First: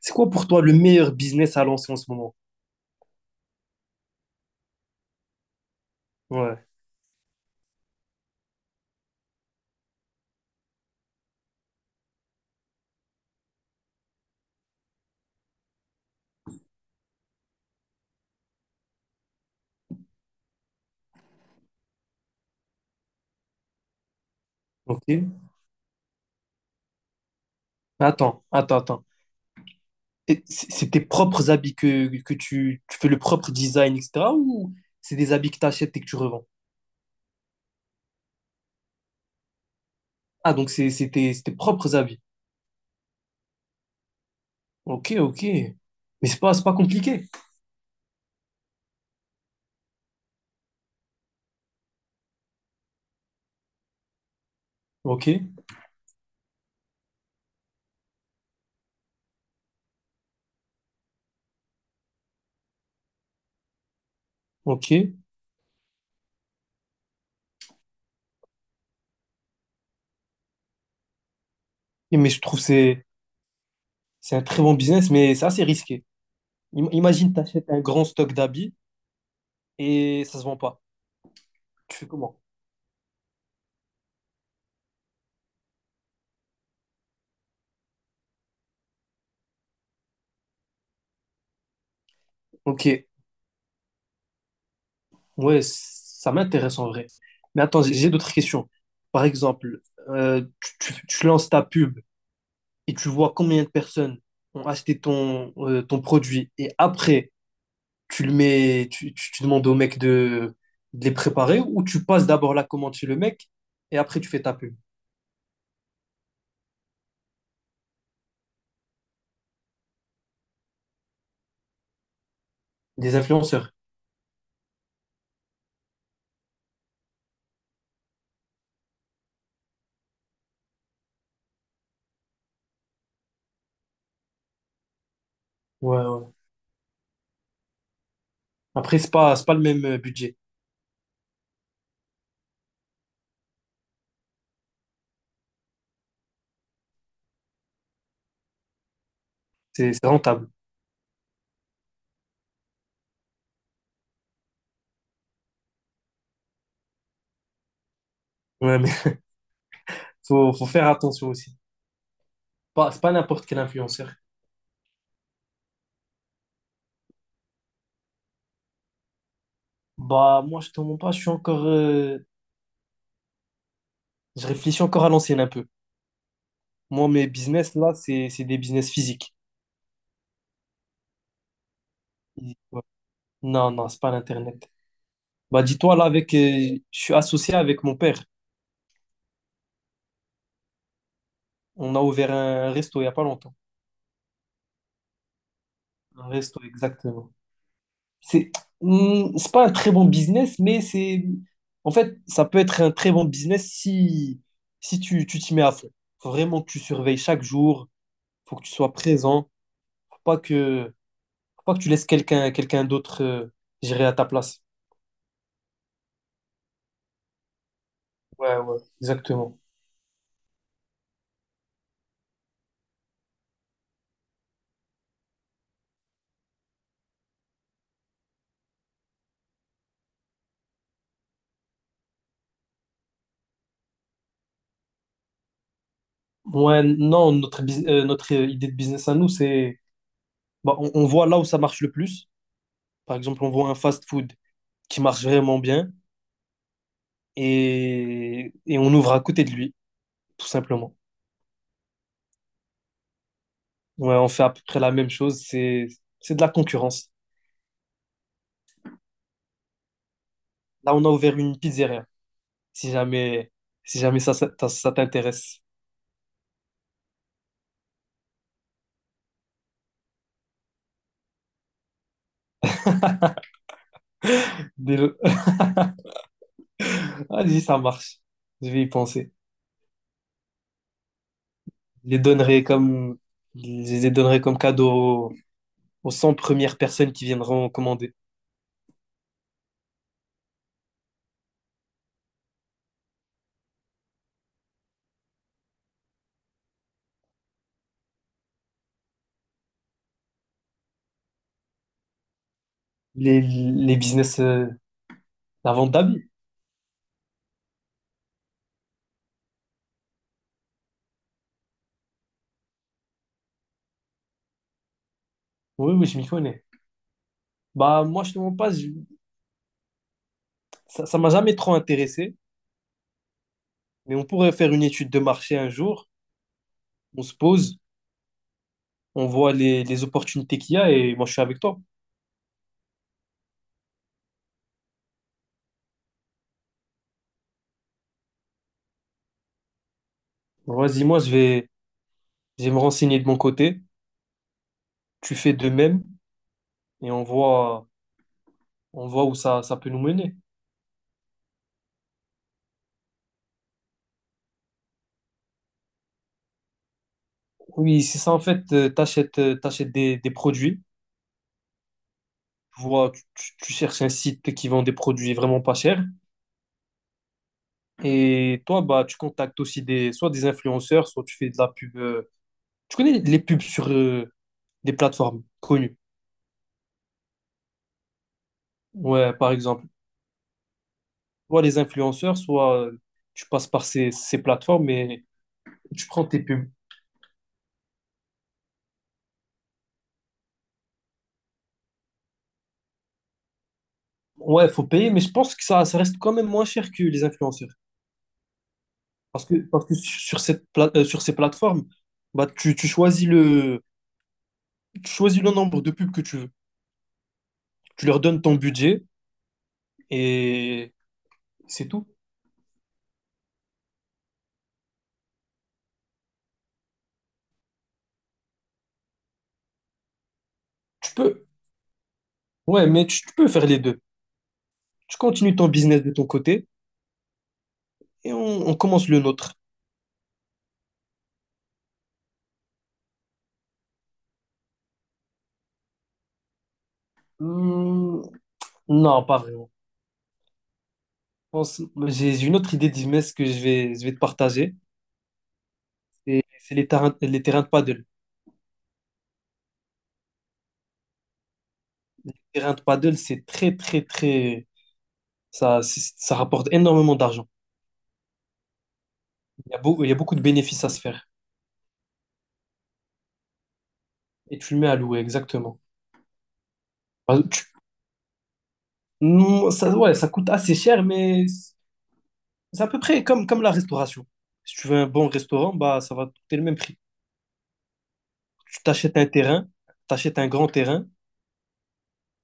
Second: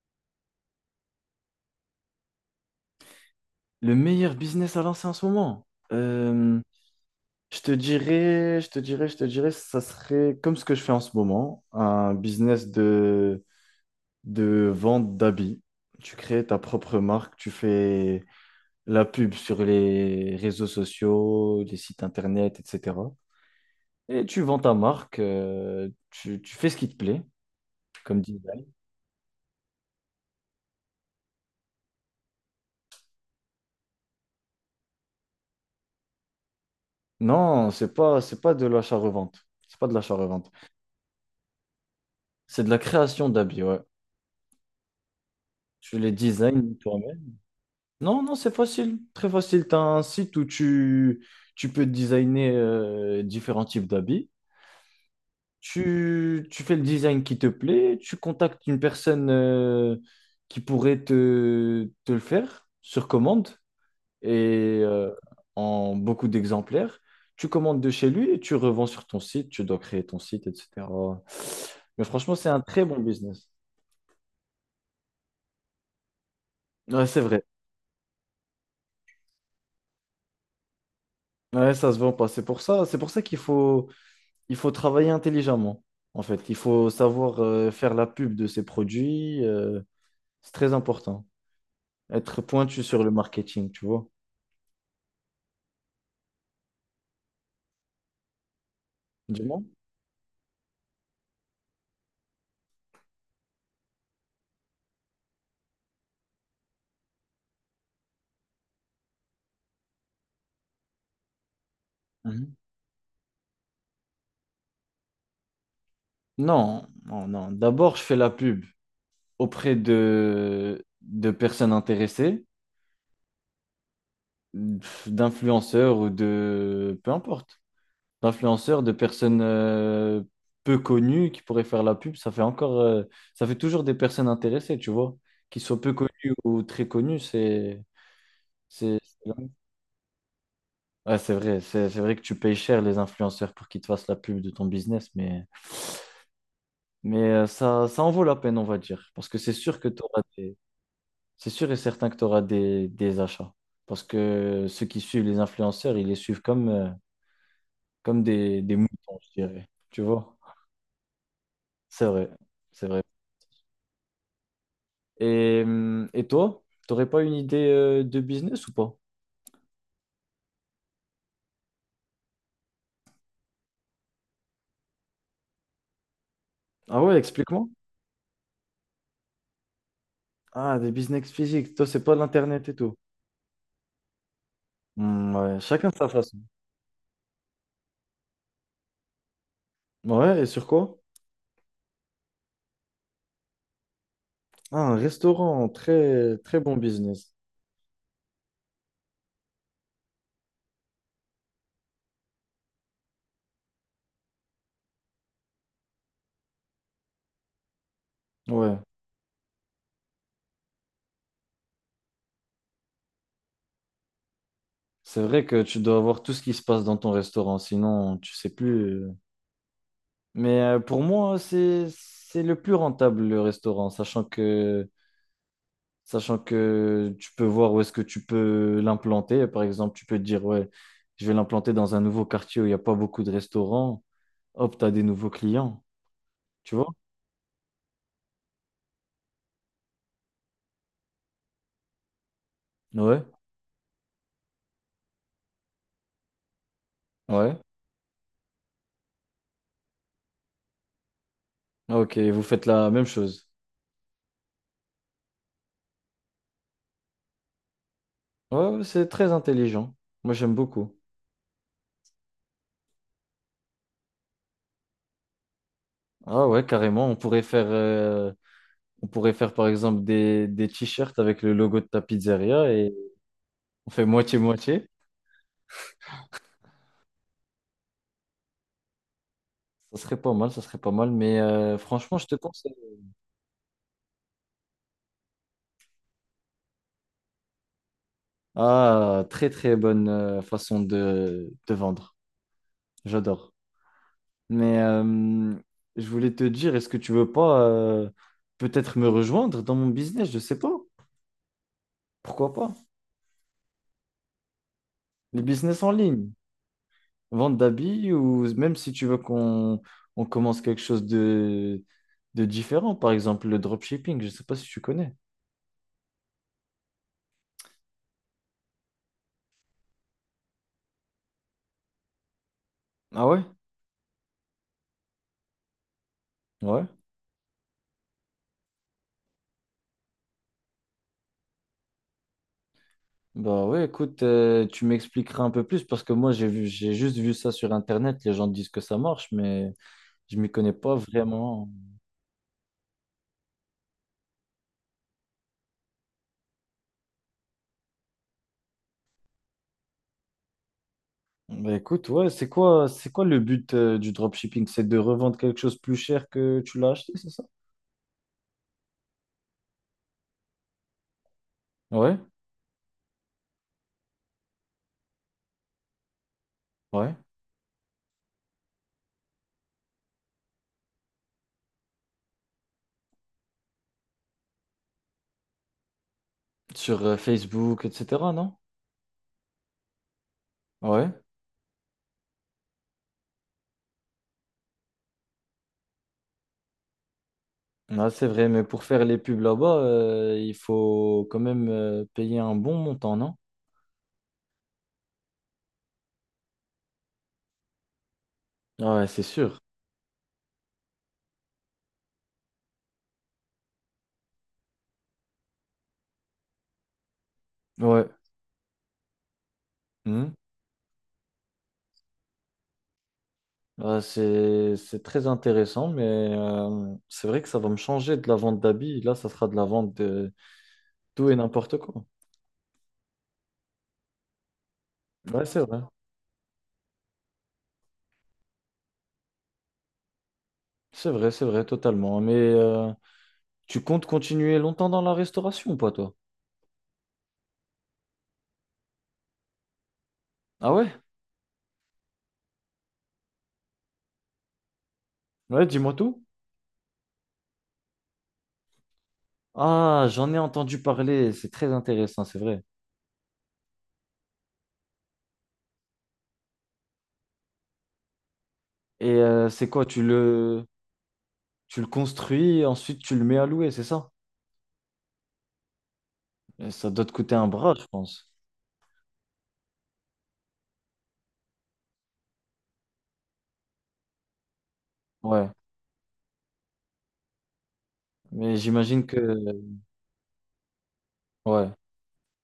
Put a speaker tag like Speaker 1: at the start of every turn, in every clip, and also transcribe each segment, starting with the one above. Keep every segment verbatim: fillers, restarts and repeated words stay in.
Speaker 1: C'est quoi pour toi le meilleur business à lancer en ce moment?
Speaker 2: Le meilleur business à lancer en ce moment? Euh,
Speaker 1: Ouais,
Speaker 2: je te dirais, je te dirais, je te dirais, ça serait comme ce que je fais en ce moment, un business de, de vente d'habits. Tu crées ta propre marque, tu fais la pub sur les réseaux sociaux, les sites internet, et cetera. Et tu vends ta
Speaker 1: ok.
Speaker 2: marque, euh, tu, tu fais ce qui te plaît, comme
Speaker 1: Attends,
Speaker 2: design.
Speaker 1: attends, attends. Et C'est c'est tes propres habits que, que tu, tu fais le propre design, et cetera. Ou c'est des habits que tu achètes et que tu revends?
Speaker 2: Non, c'est pas, c'est pas de l'achat-revente. C'est pas de l'achat-revente.
Speaker 1: Ah, donc c'est c'est tes, c'est tes propres habits.
Speaker 2: C'est de la création d'habits, ouais.
Speaker 1: Ok, ok.
Speaker 2: Tu les
Speaker 1: Mais c'est pas, c'est pas
Speaker 2: designs toi-même.
Speaker 1: compliqué.
Speaker 2: Non, non, c'est facile, très facile. Tu as un site où tu, tu peux designer euh, différents types d'habits.
Speaker 1: Ok,
Speaker 2: Tu, tu fais le design qui te plaît, tu contactes une personne euh, qui pourrait te, te le faire sur commande et
Speaker 1: ok. Et
Speaker 2: euh, en beaucoup d'exemplaires. Tu commandes de chez lui et tu revends sur ton site, tu dois créer ton site, et cetera. Mais
Speaker 1: mais
Speaker 2: franchement,
Speaker 1: je
Speaker 2: c'est
Speaker 1: trouve
Speaker 2: un
Speaker 1: que
Speaker 2: très bon
Speaker 1: c'est
Speaker 2: business.
Speaker 1: c'est un très bon business, mais c'est assez risqué. Im-
Speaker 2: Ouais, c'est
Speaker 1: Imagine, tu
Speaker 2: vrai.
Speaker 1: achètes un grand stock d'habits et ça se vend pas.
Speaker 2: Ouais, ça
Speaker 1: Tu
Speaker 2: se
Speaker 1: fais
Speaker 2: vend pas.
Speaker 1: comment?
Speaker 2: C'est pour ça, c'est pour ça qu'il faut il faut travailler intelligemment, en fait. Il faut savoir euh, faire la pub de ses produits. Euh, c'est très important. Être pointu
Speaker 1: Ok,
Speaker 2: sur le marketing, tu vois.
Speaker 1: ouais, ça m'intéresse en vrai. Mais attends, j'ai j'ai d'autres questions. Par
Speaker 2: Dis-moi.
Speaker 1: exemple, euh, tu, tu- tu lances ta pub et tu vois combien de personnes ont acheté ton, euh, ton produit et après, tu le mets, tu, tu- tu demandes au mec de, de les préparer ou tu passes d'abord
Speaker 2: Mhm.
Speaker 1: la commande chez le mec et après tu fais ta pub.
Speaker 2: Non, non, non. D'abord, je fais la pub auprès de, de personnes intéressées,
Speaker 1: Des influenceurs.
Speaker 2: pff, d'influenceurs ou de... Peu importe. D'influenceurs, de personnes euh, peu connues qui pourraient faire la pub. Ça fait encore... euh, ça fait toujours des personnes intéressées, tu vois. Qu'ils soient peu
Speaker 1: Ouais, ouais.
Speaker 2: connues ou très connues, c'est... C'est
Speaker 1: Après, c'est
Speaker 2: c'est
Speaker 1: pas, c'est
Speaker 2: vrai,
Speaker 1: pas le même euh, budget.
Speaker 2: Ouais, c'est vrai c'est- c'est vrai que tu payes cher les influenceurs pour qu'ils te fassent la pub de ton business, mais, mais euh, ça, ça en vaut la peine, on va dire. Parce que c'est sûr que
Speaker 1: C'est c'est
Speaker 2: t'auras
Speaker 1: rentable.
Speaker 2: des... C'est sûr et certain que tu auras des, des achats. Parce que ceux qui suivent les influenceurs, ils les suivent comme, euh, comme des, des
Speaker 1: Ouais, mais
Speaker 2: moutons, je dirais. Tu vois?
Speaker 1: faut, faut faire attention aussi.
Speaker 2: C'est vrai, c'est
Speaker 1: Pas, c'est
Speaker 2: vrai.
Speaker 1: pas n'importe quel influenceur.
Speaker 2: Et, hum, et toi, t'aurais pas une idée euh, de business ou pas?
Speaker 1: Bah, moi, je te mens pas, je suis encore, Je réfléchis encore à l'ancienne un peu.
Speaker 2: Ah
Speaker 1: Moi,
Speaker 2: ouais,
Speaker 1: mes
Speaker 2: explique-moi.
Speaker 1: business, là, c'est c'est des business physiques.
Speaker 2: Ah, des business physiques, toi, c'est pas l'Internet et
Speaker 1: Ouais.
Speaker 2: tout.
Speaker 1: Non, non, c'est pas l'Internet.
Speaker 2: Hmm, ouais,
Speaker 1: Bah,
Speaker 2: chacun
Speaker 1: dis-toi, là,
Speaker 2: sa
Speaker 1: avec,
Speaker 2: façon.
Speaker 1: euh, je suis associé avec mon père.
Speaker 2: Ouais, et sur quoi?
Speaker 1: On a ouvert un resto il y a pas longtemps.
Speaker 2: Ah, un restaurant,
Speaker 1: Un
Speaker 2: très, très
Speaker 1: resto,
Speaker 2: bon
Speaker 1: exactement.
Speaker 2: business.
Speaker 1: C'est Hmm, c'est pas un très bon business, mais c'est... En fait, ça peut être un très bon business si, si tu tu t'y mets à fond. Faut vraiment que tu surveilles chaque jour. Faut que tu
Speaker 2: Ouais.
Speaker 1: sois présent. Faut pas que, faut pas que tu laisses quelqu'un quelqu'un d'autre euh, gérer à ta place.
Speaker 2: C'est vrai que tu dois avoir tout ce qui se passe dans ton restaurant, sinon tu sais
Speaker 1: Ouais, ouais,
Speaker 2: plus. euh.
Speaker 1: exactement.
Speaker 2: Mais euh, pour moi, c'est, c'est le plus rentable, le restaurant, sachant que, sachant que tu peux voir où est-ce que tu peux l'implanter. Par exemple, tu peux te dire, ouais, je vais l'implanter dans un nouveau quartier où il n'y a pas beaucoup de restaurants. Hop, t'as des nouveaux clients. Tu
Speaker 1: Ouais,
Speaker 2: vois?
Speaker 1: non, notre, bus- euh, notre euh, idée de business à nous, c'est, bah, on, on voit là où ça marche le plus. Par
Speaker 2: Ouais.
Speaker 1: exemple, on voit un fast-food qui marche vraiment bien
Speaker 2: Ouais.
Speaker 1: et, et on ouvre à côté de lui, tout simplement.
Speaker 2: Ok, vous faites la même chose.
Speaker 1: Ouais, on fait à peu près la même chose, c'est, c'est de la concurrence.
Speaker 2: Ouais, ouais, c'est très intelligent. Moi, j'aime beaucoup.
Speaker 1: Là, on a ouvert une pizzeria, si jamais, si jamais ça, ça, ça- ça t'intéresse.
Speaker 2: Ah ouais, carrément. On pourrait faire, euh, on pourrait faire par exemple des, des t-shirts avec le logo de ta pizzeria et on fait moitié-moitié.
Speaker 1: Dès le- Vas-y, ça marche. Je vais y penser.
Speaker 2: Ça serait pas mal, ça serait pas mal. Mais euh,
Speaker 1: Je
Speaker 2: franchement,
Speaker 1: les
Speaker 2: je te
Speaker 1: donnerai
Speaker 2: conseille.
Speaker 1: comme, je les donnerai comme cadeau aux cent premières personnes qui viendront commander.
Speaker 2: Ah, très très bonne euh, façon de, de vendre. J'adore. Mais euh, je voulais te dire, est-ce que tu veux pas euh, peut-être me rejoindre dans mon business? Je sais pas. Pourquoi pas?
Speaker 1: Les, les business, euh,
Speaker 2: Les
Speaker 1: la
Speaker 2: business
Speaker 1: vente
Speaker 2: en
Speaker 1: d'habits.
Speaker 2: ligne. Vente d'habits ou même si tu veux qu'on on commence quelque chose de, de différent, par exemple le dropshipping, je ne sais pas si tu connais.
Speaker 1: Oui, oui, je m'y connais. Bah, moi, je te mens pas, je- ça, ça m'a jamais trop intéressé,
Speaker 2: Ah ouais?
Speaker 1: mais on pourrait faire une étude de marché un jour.
Speaker 2: Ouais.
Speaker 1: On se pose, on voit les, les opportunités qu'il y a et moi, je suis avec toi.
Speaker 2: Bah ouais, écoute, euh, tu m'expliqueras un peu plus parce que moi j'ai vu, j'ai juste vu ça sur Internet, les gens disent que ça marche, mais je m'y connais pas
Speaker 1: Vas-y, moi, je
Speaker 2: vraiment.
Speaker 1: vais, je vais me renseigner de mon côté. Tu fais de même et on voit, on voit où ça, ça peut nous mener.
Speaker 2: Bah écoute, ouais, c'est quoi, c'est quoi le but euh, du dropshipping? C'est de revendre quelque chose plus cher que tu l'as acheté, c'est ça?
Speaker 1: Oui, c'est ça, en fait, euh, t'achètes, euh, t'achètes des, des produits.
Speaker 2: Ouais,
Speaker 1: Tu vois, tu, tu- tu cherches un site qui vend des produits vraiment pas chers.
Speaker 2: ouais.
Speaker 1: Et toi, bah, tu contactes aussi des, soit des influenceurs, soit tu fais de la pub. euh, tu connais les pubs sur euh, des plateformes connues.
Speaker 2: Sur euh, Facebook, et cetera, non?
Speaker 1: Ouais, par exemple.
Speaker 2: Ouais.
Speaker 1: Soit les influenceurs, soit euh, tu passes par ces, ces plateformes et tu prends tes pubs.
Speaker 2: Ah, c'est vrai, mais pour faire les pubs là-bas, euh, il faut quand même euh, payer un bon montant, non?
Speaker 1: Ouais, faut payer, mais je pense que ça, ça reste quand même moins cher que les influenceurs.
Speaker 2: Ah ouais, c'est
Speaker 1: Parce que,
Speaker 2: sûr.
Speaker 1: parce que sur cette pla- euh, sur ces plateformes, bah, tu, tu choisis le, tu choisis le nombre de pubs que tu veux.
Speaker 2: Ouais.
Speaker 1: Tu leur donnes ton budget
Speaker 2: Mhm.
Speaker 1: et c'est tout.
Speaker 2: Ah, c'est c'est très intéressant, mais euh, c'est vrai que ça va me changer de la vente d'habits. Là, ça sera de la vente de
Speaker 1: Tu
Speaker 2: tout et
Speaker 1: peux.
Speaker 2: n'importe quoi.
Speaker 1: Ouais, mais tu tu peux faire les deux. Tu
Speaker 2: Ouais,
Speaker 1: continues
Speaker 2: c'est
Speaker 1: ton
Speaker 2: vrai.
Speaker 1: business de ton côté et on, on commence le nôtre.
Speaker 2: C'est vrai, c'est vrai, totalement. Mais euh, tu comptes continuer longtemps dans la restauration ou pas, toi?
Speaker 1: Hmm, non, pas vraiment.
Speaker 2: Ah ouais?
Speaker 1: Je pense- J'ai j'ai une autre idée de business que je vais, je vais te partager.
Speaker 2: Ouais, dis-moi tout.
Speaker 1: C'est c'est les terrains, les terrains de paddle.
Speaker 2: Ah, j'en ai entendu parler. C'est très intéressant,
Speaker 1: Les
Speaker 2: c'est vrai.
Speaker 1: terrains de paddle, c'est très, très, très. Ça, c'est- ça rapporte énormément d'argent.
Speaker 2: Et euh, c'est
Speaker 1: Il y a
Speaker 2: quoi, tu
Speaker 1: beau- il y a beaucoup de
Speaker 2: le...
Speaker 1: bénéfices à se faire.
Speaker 2: Tu le construis, ensuite tu le mets à louer, c'est ça?
Speaker 1: Et tu le mets à louer, exactement.
Speaker 2: Et ça doit te coûter
Speaker 1: Bah,
Speaker 2: un
Speaker 1: tu-
Speaker 2: bras, je pense.
Speaker 1: non, ça, ouais, ça coûte assez cher, mais c'est à peu près comme, comme la restauration. Si tu veux un bon
Speaker 2: Ouais,
Speaker 1: restaurant, bah, ça va te coûter le même prix.
Speaker 2: mais
Speaker 1: Tu
Speaker 2: j'imagine que...
Speaker 1: t'achètes un terrain, t'achètes un grand terrain.
Speaker 2: Ouais,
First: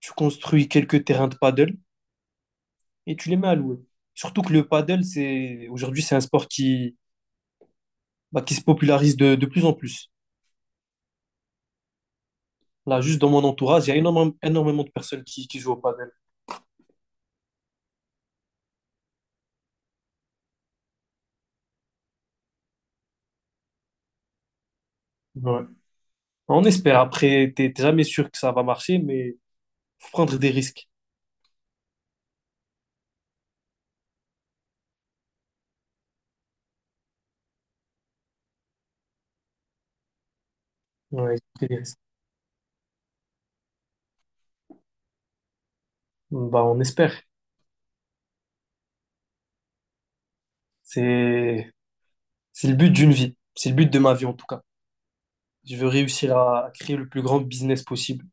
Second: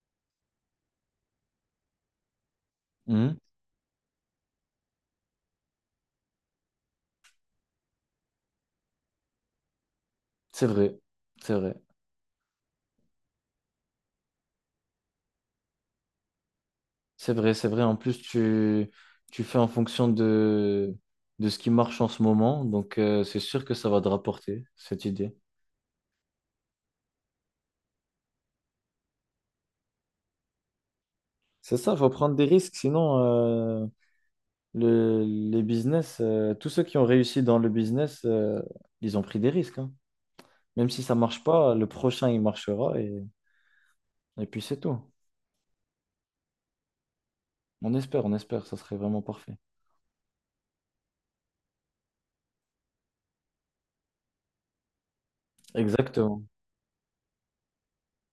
Speaker 1: Tu construis quelques terrains de paddle et tu
Speaker 2: Mhm.
Speaker 1: les mets à louer. Surtout que le paddle, c'est aujourd'hui, c'est un sport qui, bah, qui se popularise de, de plus en plus.
Speaker 2: C'est vrai, c'est vrai,
Speaker 1: Là, juste dans mon entourage, il y a énormément, énormément de personnes qui, qui jouent au paddle.
Speaker 2: c'est vrai, c'est vrai. En plus, tu, tu fais en fonction de, de ce qui marche en ce moment, donc euh, c'est sûr que ça va te rapporter, cette idée.
Speaker 1: Ouais. On espère. Après, t'es t'es jamais sûr que ça va marcher, mais faut prendre des risques.
Speaker 2: C'est ça, il faut prendre des risques, sinon euh, le- les business, euh, tous ceux qui ont réussi dans le business, euh, ils ont pris des risques, hein. Même si ça
Speaker 1: Ouais,
Speaker 2: marche
Speaker 1: des
Speaker 2: pas, le
Speaker 1: risques.
Speaker 2: prochain, il marchera et, et puis c'est tout.
Speaker 1: Bah, on espère.
Speaker 2: On espère, on espère, ça serait vraiment parfait.
Speaker 1: C'est, c'est le but d'une vie. C'est le but de ma vie, en tout cas. Je veux réussir
Speaker 2: Exactement.
Speaker 1: à, à créer le plus grand business possible.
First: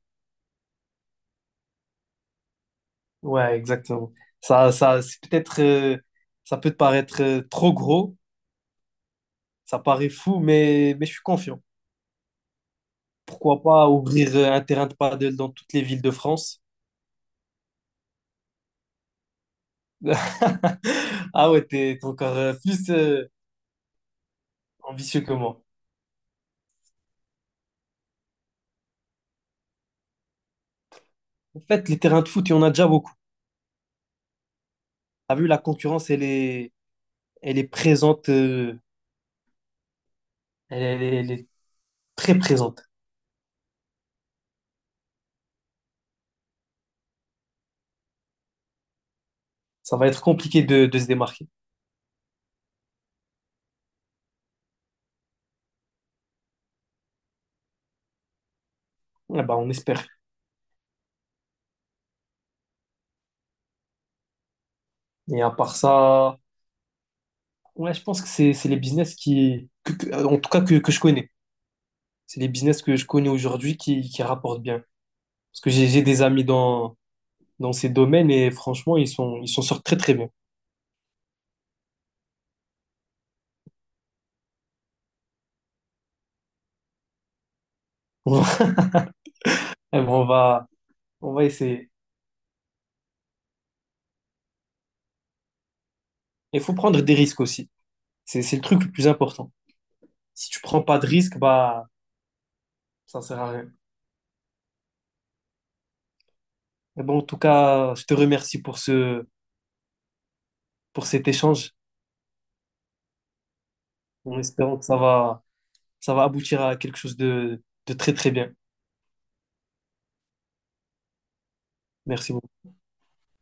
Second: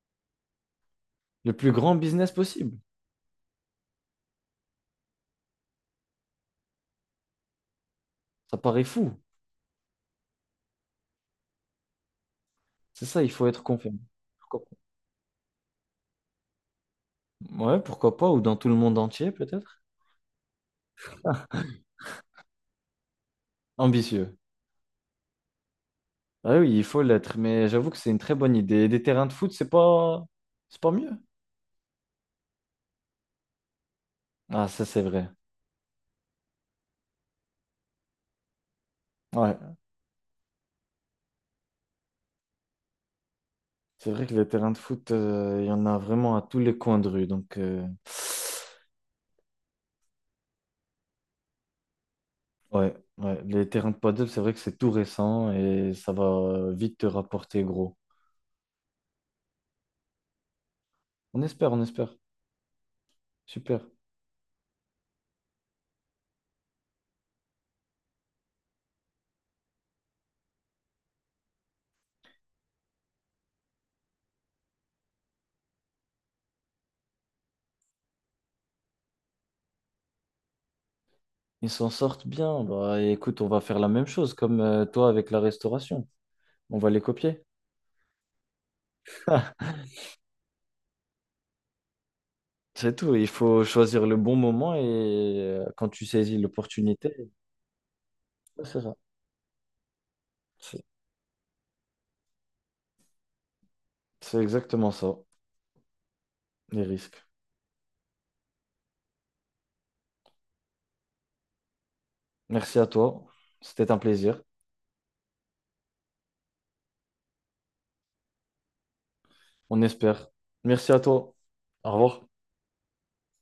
Speaker 2: Le plus grand business possible.
Speaker 1: Ouais, exactement. Ça, ça, c'est peut-être, euh, ça peut te paraître euh, trop gros,
Speaker 2: Ça paraît fou.
Speaker 1: Ça paraît fou, mais, mais je suis confiant.
Speaker 2: C'est ça, il faut
Speaker 1: Pourquoi
Speaker 2: être
Speaker 1: pas
Speaker 2: confiant.
Speaker 1: ouvrir euh, un
Speaker 2: Pourquoi
Speaker 1: terrain de paddle dans toutes les villes de France?
Speaker 2: pas. Ouais, pourquoi pas, ou dans tout le monde entier, peut-être.
Speaker 1: Ah ouais, t'es t'es encore euh, plus euh,
Speaker 2: Ambitieux.
Speaker 1: ambitieux que moi.
Speaker 2: Ah oui, il faut l'être, mais j'avoue que c'est une très bonne idée. Et des terrains de foot, c'est pas... c'est pas mieux.
Speaker 1: En fait, les terrains de foot, il y en a déjà beaucoup.
Speaker 2: Ah, ça, c'est vrai.
Speaker 1: T'as vu, la concurrence, elle est, elle est présente, euh,
Speaker 2: Ouais,
Speaker 1: elle, elle est, elle est très présente.
Speaker 2: c'est vrai que les terrains de foot, euh, il y en a vraiment à tous les coins de rue. Donc, euh,
Speaker 1: Ça va être compliqué de, de se démarquer.
Speaker 2: ouais, ouais, les terrains de paddle, c'est vrai que c'est tout récent et ça va vite te rapporter gros.
Speaker 1: Eh ben, on espère.
Speaker 2: On espère, on espère. Super.
Speaker 1: Et à part ça, ouais, je pense que c'est, c'est les business qui, que- que- euh, en tout cas que, que je connais. C'est les business que je connais aujourd'hui qui, qui rapportent bien. Parce que j'ai j'ai des amis dans, dans ces domaines et franchement, ils sont, ils s'en sortent très très bien.
Speaker 2: Ils s'en sortent bien. Bah, écoute, on va faire la même chose comme euh, toi avec la restauration. On va les copier.
Speaker 1: On va, on va, on va essayer.
Speaker 2: C'est tout. Il faut choisir le bon moment et euh, quand tu saisis
Speaker 1: Il faut prendre
Speaker 2: l'opportunité,
Speaker 1: des risques aussi. C'est, c'est le
Speaker 2: ouais, c'est
Speaker 1: truc le
Speaker 2: ça.
Speaker 1: plus important. Si tu prends
Speaker 2: C'est
Speaker 1: pas de risques, bah, ça sert à rien.
Speaker 2: c'est exactement ça, les
Speaker 1: Et bon, en
Speaker 2: risques.
Speaker 1: tout cas, je te remercie pour ce, pour cet échange
Speaker 2: Merci à toi. C'était un plaisir.
Speaker 1: en espérant que ça va, ça va aboutir à quelque chose de, de très très bien.
Speaker 2: On espère. Merci à toi. Au revoir.
Speaker 1: Merci beaucoup.